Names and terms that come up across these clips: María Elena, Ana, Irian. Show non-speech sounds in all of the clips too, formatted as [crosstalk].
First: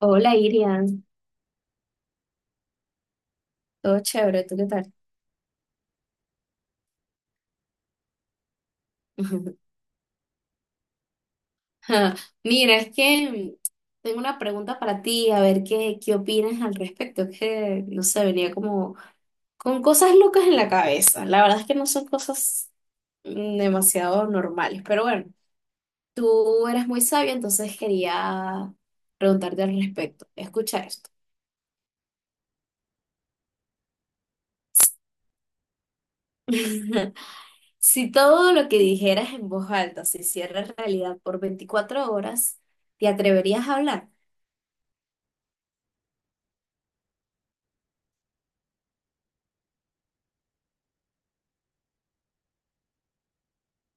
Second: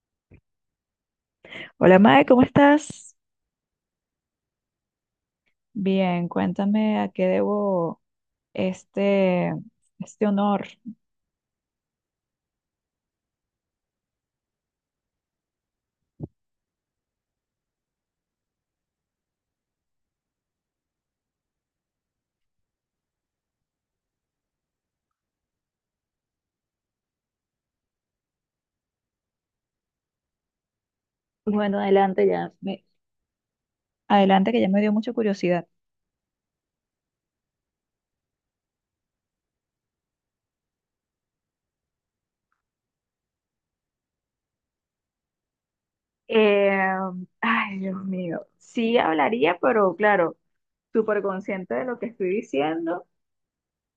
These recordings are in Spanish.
Hola, Irian. Hola, Mae, ¿cómo estás? Todo chévere, ¿tú qué tal? Bien, cuéntame a qué debo este, [laughs] este honor. Ah, mira, es que tengo una pregunta para ti, a ver qué opinas al respecto. Es que, no sé, venía como con cosas locas en la cabeza. La verdad es que no son cosas demasiado normales, pero bueno, tú eres muy sabia, entonces quería preguntarte al respecto. Escucha esto. Bueno, adelante ya. Adelante, que ya me dio mucha curiosidad. [laughs] Si todo lo que dijeras en voz alta se hiciera realidad por 24 horas, ¿te atreverías a hablar? Eh, ay, Dios mío. Sí hablaría, pero claro, súper consciente de lo que estoy diciendo.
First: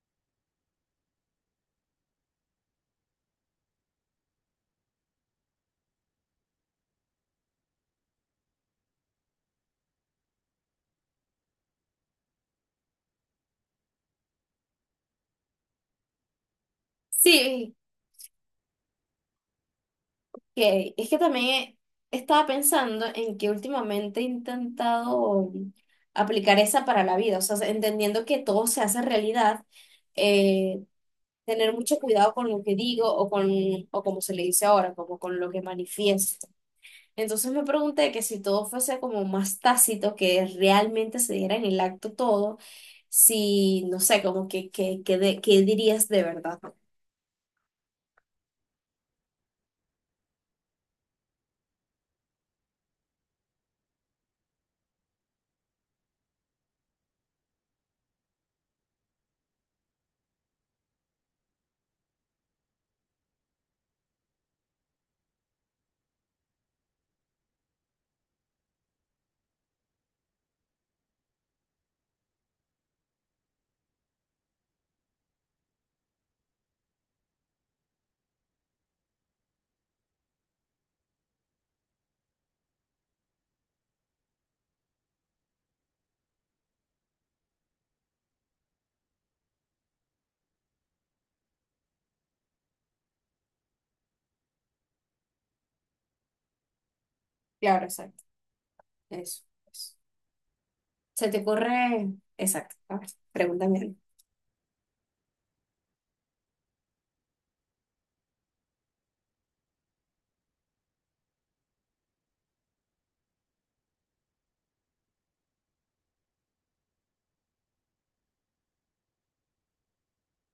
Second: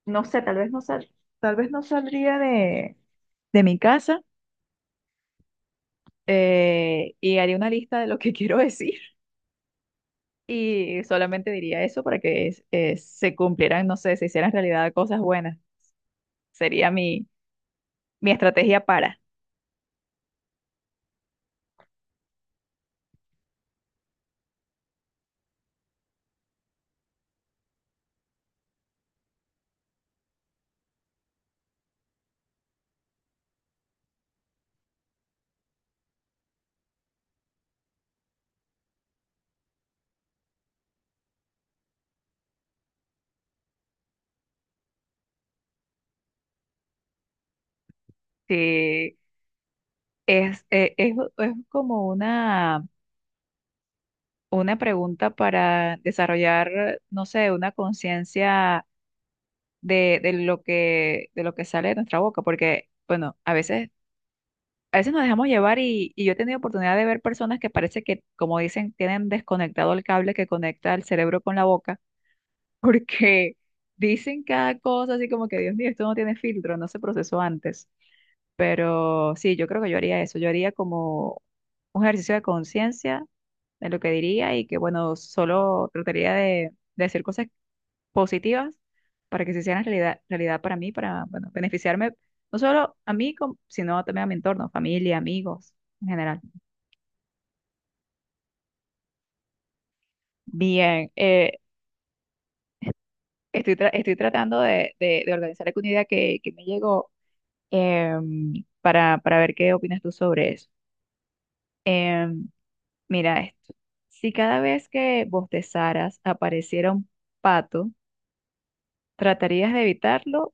No sé, tal vez no saldría de mi casa y haría una lista de lo que [laughs] quiero decir y solamente diría eso para que se cumplieran, no sé, se hicieran realidad cosas buenas. Sería mi, Sí. mi estrategia para. Que es que también estaba pensando en que últimamente he intentado aplicar esa para la vida, o sea, entendiendo que todo se hace realidad, eh, tener mucho cuidado con lo que digo o con, o como se le dice ahora, como con lo que manifiesto. Entonces me pregunté que si todo fuese como más tácito, que realmente se diera en el acto todo, si, no sé, como qué dirías de verdad. Sí, es como una pregunta para desarrollar, no sé, una conciencia de lo de lo que sale de nuestra boca, porque, bueno, a veces nos dejamos llevar y yo he tenido oportunidad de ver personas que parece que, como dicen, tienen desconectado el cable que conecta el cerebro con la boca, [laughs] porque dicen cada cosa así como que, Dios mío, esto no tiene filtro, no se procesó antes. Pero sí, yo creo que yo haría eso, yo haría como un ejercicio de conciencia de lo que diría y que, bueno, solo de decir cosas positivas para que se hicieran realidad, realidad para mí, para, bueno, beneficiarme no solo a mí, sino también a mi entorno, familia, amigos en general. Claro, exacto, eso. Bien, Se te corre exacto. A ver, estoy, pregúntame algo. estoy tratando de organizar alguna idea que me llegó para ver qué opinas tú sobre eso. Em, mira esto. Si cada vez que bostezaras apareciera un pato, ¿tratarías de evitarlo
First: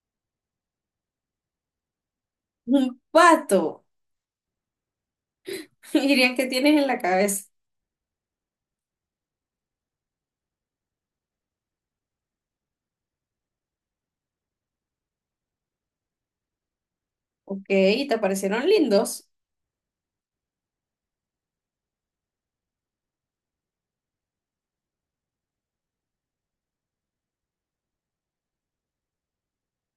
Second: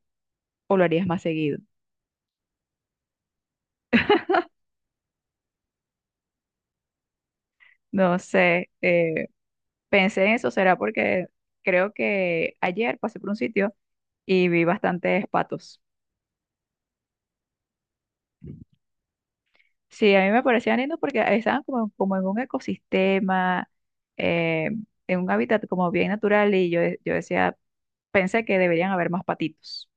o lo harías más seguido? Un pato. [laughs] Dirían que tienes en la cabeza. No sé, pensé en eso, será porque creo que ayer pasé por un sitio y vi bastantes patos. Ok, te aparecieron lindos. Sí, a mí me parecían lindos porque estaban como, como en un ecosistema, eh, en un hábitat como bien natural y yo, yo decía, pensé que deberían haber más patitos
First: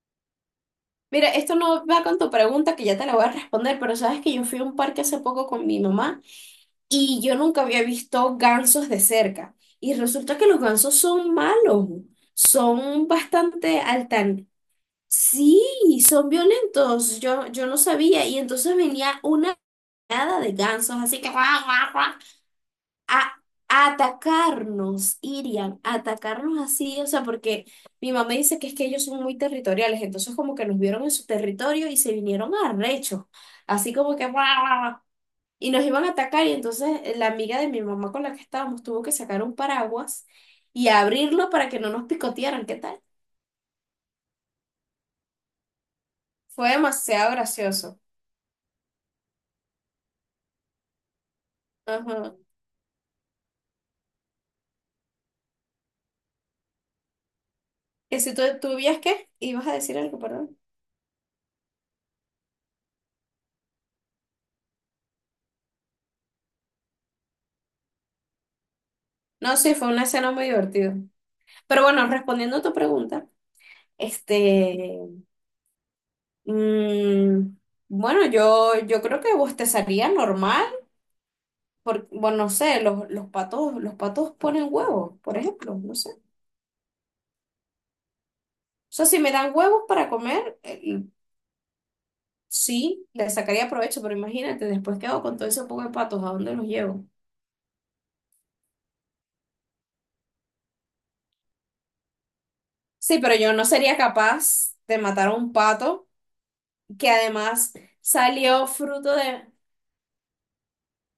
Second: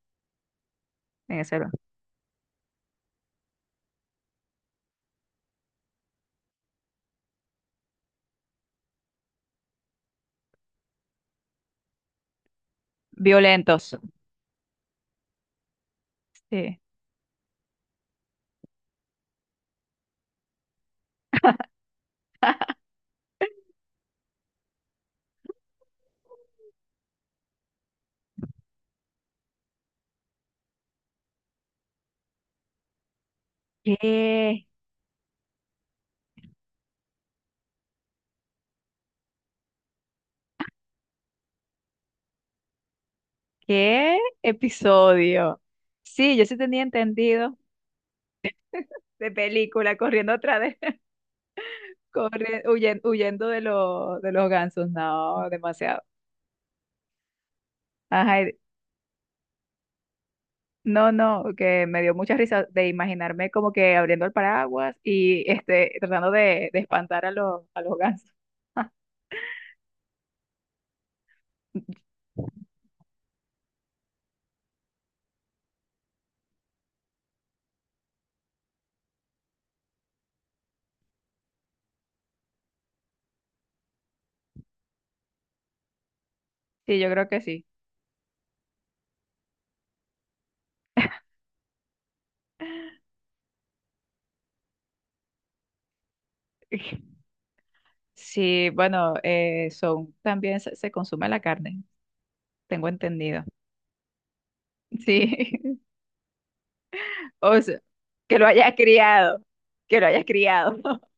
Mira, en esto ese lugar. no va con tu pregunta que ya te la voy a responder, pero sabes que yo fui a un parque hace poco con mi mamá y yo nunca había visto gansos de cerca. Y resulta que los gansos son malos, son bastante Violentos. altan. Sí, son Sí. violentos, yo no sabía. Y entonces venía una manada de gansos, así que, guau, guau, guau, [laughs] a a atacarnos, irían a atacarnos así, o sea, porque mi mamá dice que es que ellos son muy territoriales, entonces como que nos vieron en su territorio y se vinieron arrechos, así como que "Guau, ¿Qué? guau, guau", y nos iban a atacar y entonces la amiga de mi mamá con la que estábamos tuvo que sacar un paraguas y abrirlo para que no nos picotearan, ¿qué tal? ¿Qué episodio? Sí, yo sí Fue tenía demasiado entendido gracioso. de película corriendo atrás, Ajá. corre, huyendo los de los gansos, no, demasiado. Que si Ajá, tú, tú vías qué, ibas a decir algo, perdón. no, no, que me dio mucha risa de imaginarme como que abriendo el paraguas y este, de espantar a a los gansos. No, sí, fue una escena muy divertida. Pero bueno, [laughs] respondiendo a tu pregunta, este, mm, bueno, yo creo que bostezaría normal, porque, bueno, no sé, los patos ponen huevos, por ejemplo, no sé. O Sí, yo creo que sí. sea, si me dan huevos para comer, sí, le sacaría provecho, pero imagínate, después qué hago con todo ese poco de patos, ¿a dónde los llevo? [laughs] Sí, bueno, son, también se consume la carne, tengo Sí, pero entendido. yo no sería capaz de matar a un Sí, [laughs] pato que o además sea, que lo salió hayas fruto criado, de, que lo hayas criado, [laughs]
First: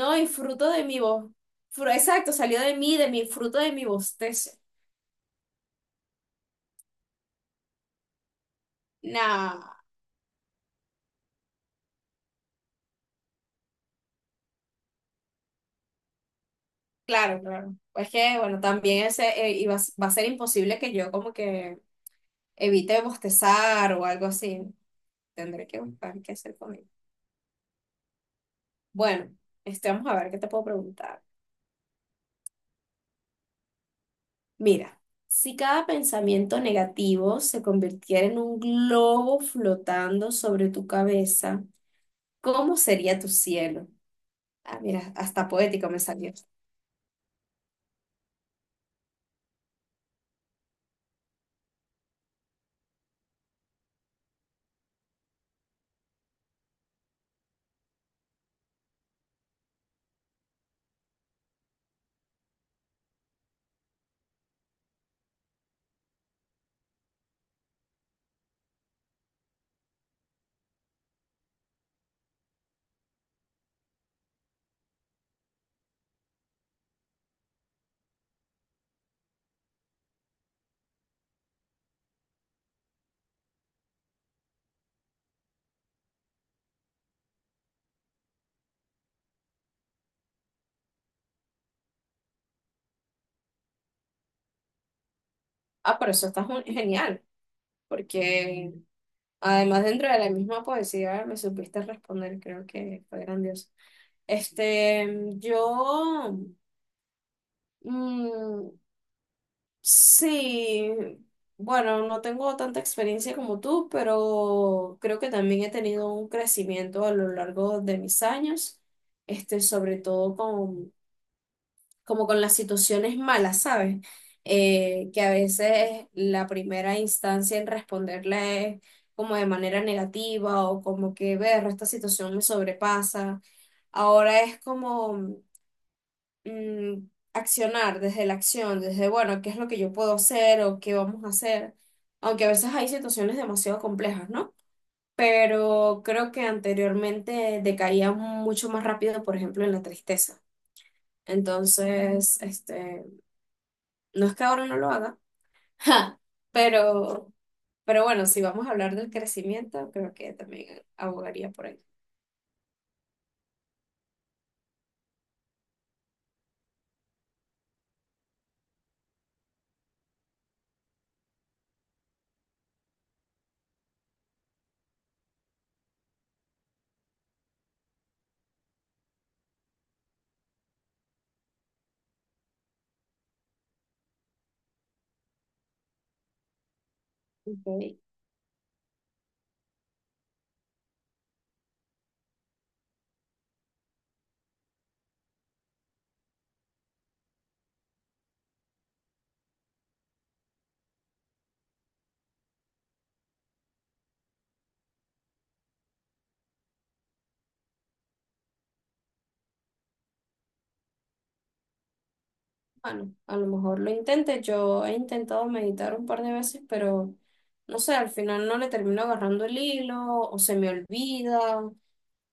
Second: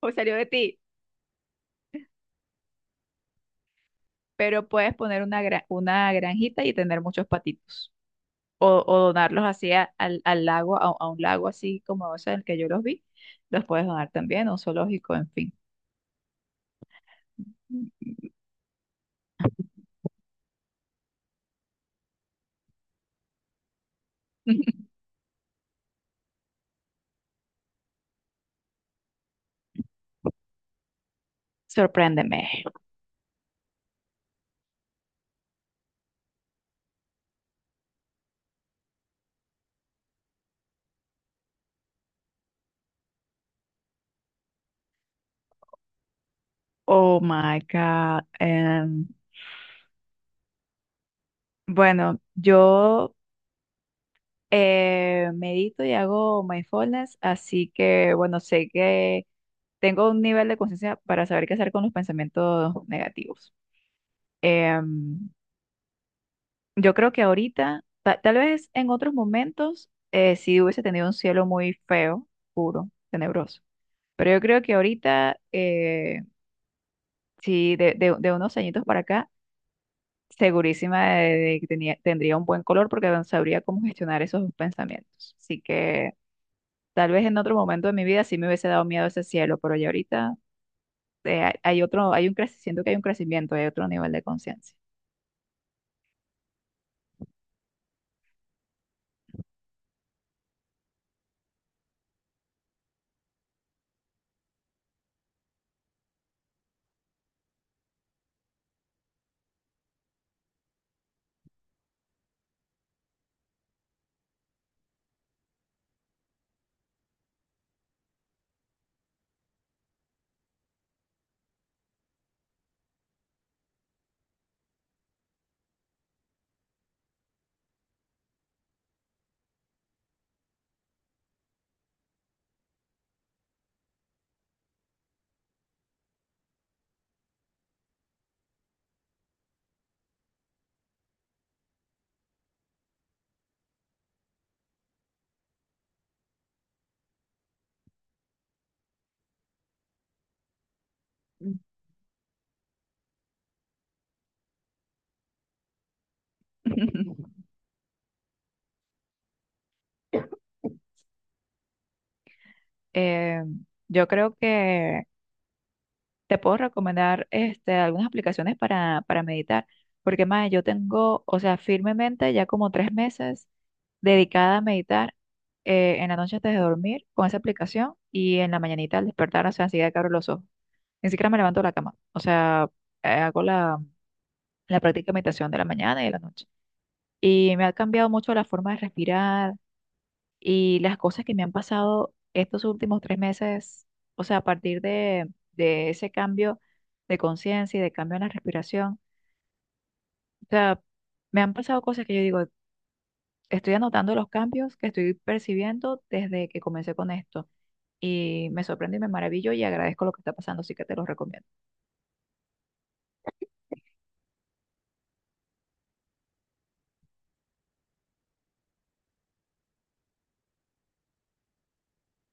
o y salió de fruto ti, de mi voz, exacto, salió de mí, de mi fruto de mi bostezo. pero puedes poner una granjita y tener muchos patitos. O, o donarlos No. así al lago, a un lago así como ese en el que yo los vi, los puedes donar también, a un zoológico, en fin. Claro, claro. Pues que, bueno, también ese, y va a ser imposible que yo como que evite bostezar o algo así. [laughs] Tendré que buscar qué hacer conmigo. Bueno, este, vamos a ver qué te puedo preguntar. Sorpréndeme. Mira, si cada pensamiento negativo se convirtiera en un globo flotando sobre tu cabeza, ¿cómo sería tu cielo? Ah, mira, hasta poético me salió. Oh my God. Bueno, yo medito y hago mindfulness, así que bueno, sé que tengo un nivel de conciencia para saber qué hacer con los pensamientos negativos. Em, Yo creo que ahorita, tal vez en otros momentos, sí hubiese tenido un cielo muy feo, puro, tenebroso. Pero yo creo que ahorita, sí, de unos añitos para acá, segurísima de que tendría un buen color porque no sabría cómo gestionar esos pensamientos. Así que tal vez en otro momento de mi vida sí me hubiese dado miedo ese cielo, pero ya ahorita hay hay un crecimiento, siento que hay un crecimiento, hay otro nivel de conciencia. Ah, pero eso está genial, porque además, dentro de la misma poesía me supiste responder, creo que fue grandioso. Este, yo, mm, sí, bueno, no tengo tanta experiencia como tú, pero creo que también he tenido un crecimiento a lo largo de mis años, este, sobre todo con como con las situaciones malas, ¿sabes? Que a veces la primera instancia en responderle es como de manera negativa o como que, ver, esta situación me sobrepasa. Ahora es como mm, accionar desde la acción, desde, bueno, ¿qué es lo que yo puedo hacer o qué vamos a hacer? Aunque a veces hay situaciones demasiado complejas, ¿no? Pero creo que anteriormente decaía mucho más rápido, por ejemplo, en la tristeza. Entonces, este, no es que ahora no lo haga, [laughs] pero, [laughs] pero bueno, si vamos a hablar del crecimiento, creo que también abogaría por ahí. Eh, yo creo que te puedo recomendar este, algunas aplicaciones para meditar, porque más yo tengo, o sea, firmemente ya como tres meses dedicada a meditar en la noche antes de dormir con esa aplicación y en la mañanita al despertar, o sea, enseguida que abro los ojos. Ni siquiera me levanto de la cama, o sea, hago la práctica de meditación de la mañana y de la noche. Y me ha Ok. cambiado mucho la forma de respirar y las cosas que me han pasado estos últimos tres meses, o sea, a partir de ese cambio de conciencia y de cambio en la respiración, o sea, me han pasado cosas que yo digo, estoy anotando los cambios que estoy percibiendo desde que comencé con esto. Y me sorprende y me maravillo y agradezco lo que está pasando, así que te lo recomiendo. Bueno, a lo mejor lo intente. Yo he intentado meditar un par de veces, pero no sé, al final no le termino agarrando el hilo o se me olvida.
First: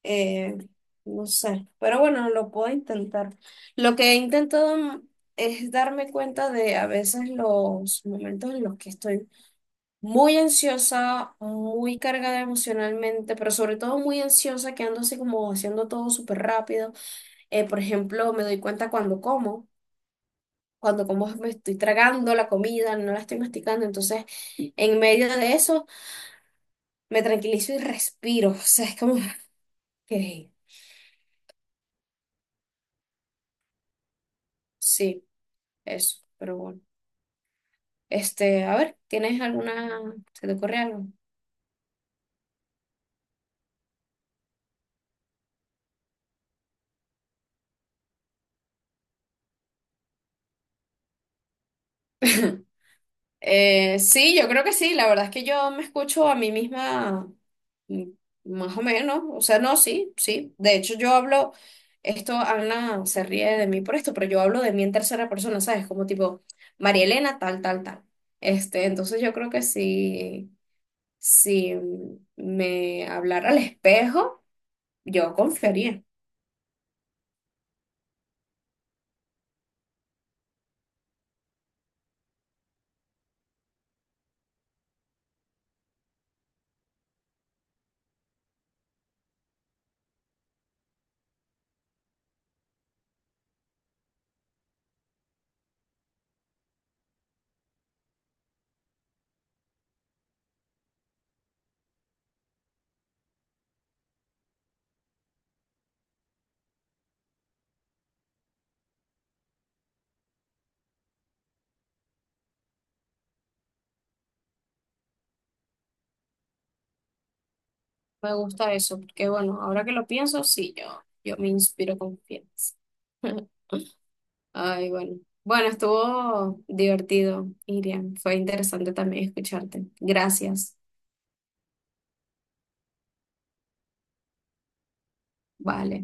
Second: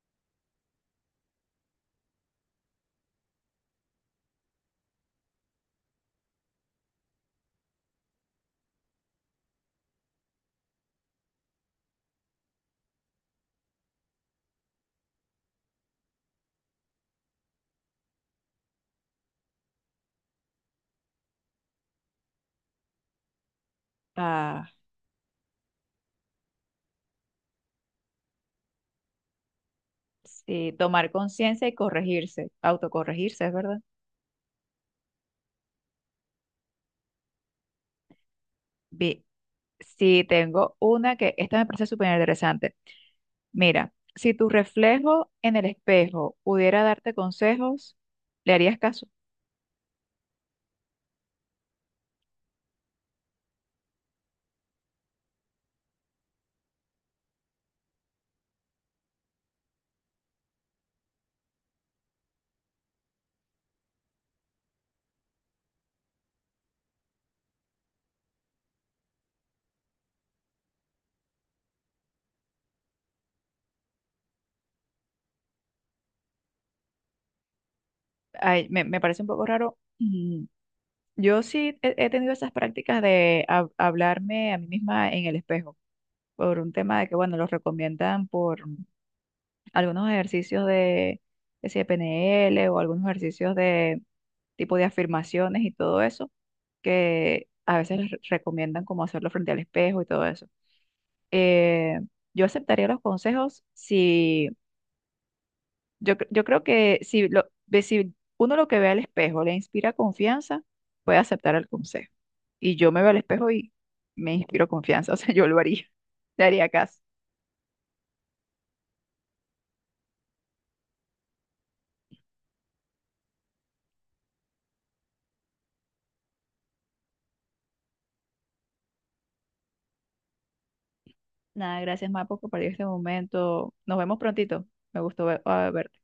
eh, no sé, pero bueno, lo puedo intentar. Lo que he intentado es darme cuenta de a veces los momentos en los que estoy muy ansiosa, muy cargada emocionalmente, pero sobre todo muy ansiosa, que ando así como haciendo todo súper rápido. Por ejemplo, me doy cuenta cuando como me estoy tragando la comida, no la estoy masticando, entonces Ah, en medio de eso me tranquilizo y respiro, [laughs] o sea, es como que sí, tomar conciencia y corregirse, autocorregirse, es verdad. sí, eso, pero bueno. Este, a ver, Bien, ¿tienes alguna, sí, se te tengo ocurre algo? una que esta me parece súper interesante. Mira, si tu reflejo en el espejo pudiera darte consejos, ¿le harías caso? [laughs] Sí, yo creo que sí. La verdad es que yo me escucho a mí misma mm, más o menos. O sea, no, sí, sí. De hecho, yo hablo, esto Ana se ríe de mí por esto, pero yo hablo de mí en tercera persona, ¿sabes? Como tipo, María Elena, tal, tal, tal. Este, entonces yo creo que sí, si me hablara al espejo, yo confiaría. Ay, me parece un poco raro. Mm, yo sí he tenido esas prácticas de hablarme a mí misma en el espejo, por un tema de que, bueno, los recomiendan por algunos ejercicios de, que si de PNL o algunos ejercicios de tipo de afirmaciones y todo eso, que a veces les recomiendan como hacerlo frente al espejo y todo eso. Eh, yo aceptaría los consejos si yo, yo creo que si, lo, si uno lo que ve al espejo le inspira confianza, puede aceptar el consejo. Y yo me veo al espejo y me inspiro confianza, [laughs] o sea, yo lo haría, le haría caso. Me gusta eso, porque bueno, ahora que lo pienso, sí, yo me inspiro confianza. [laughs] Ay, bueno. Bueno, estuvo divertido, Irian. Fue interesante también escucharte. Gracias. Nada, gracias, Mapo, por compartir este momento. Nos vemos prontito. Me gustó ver, Vale.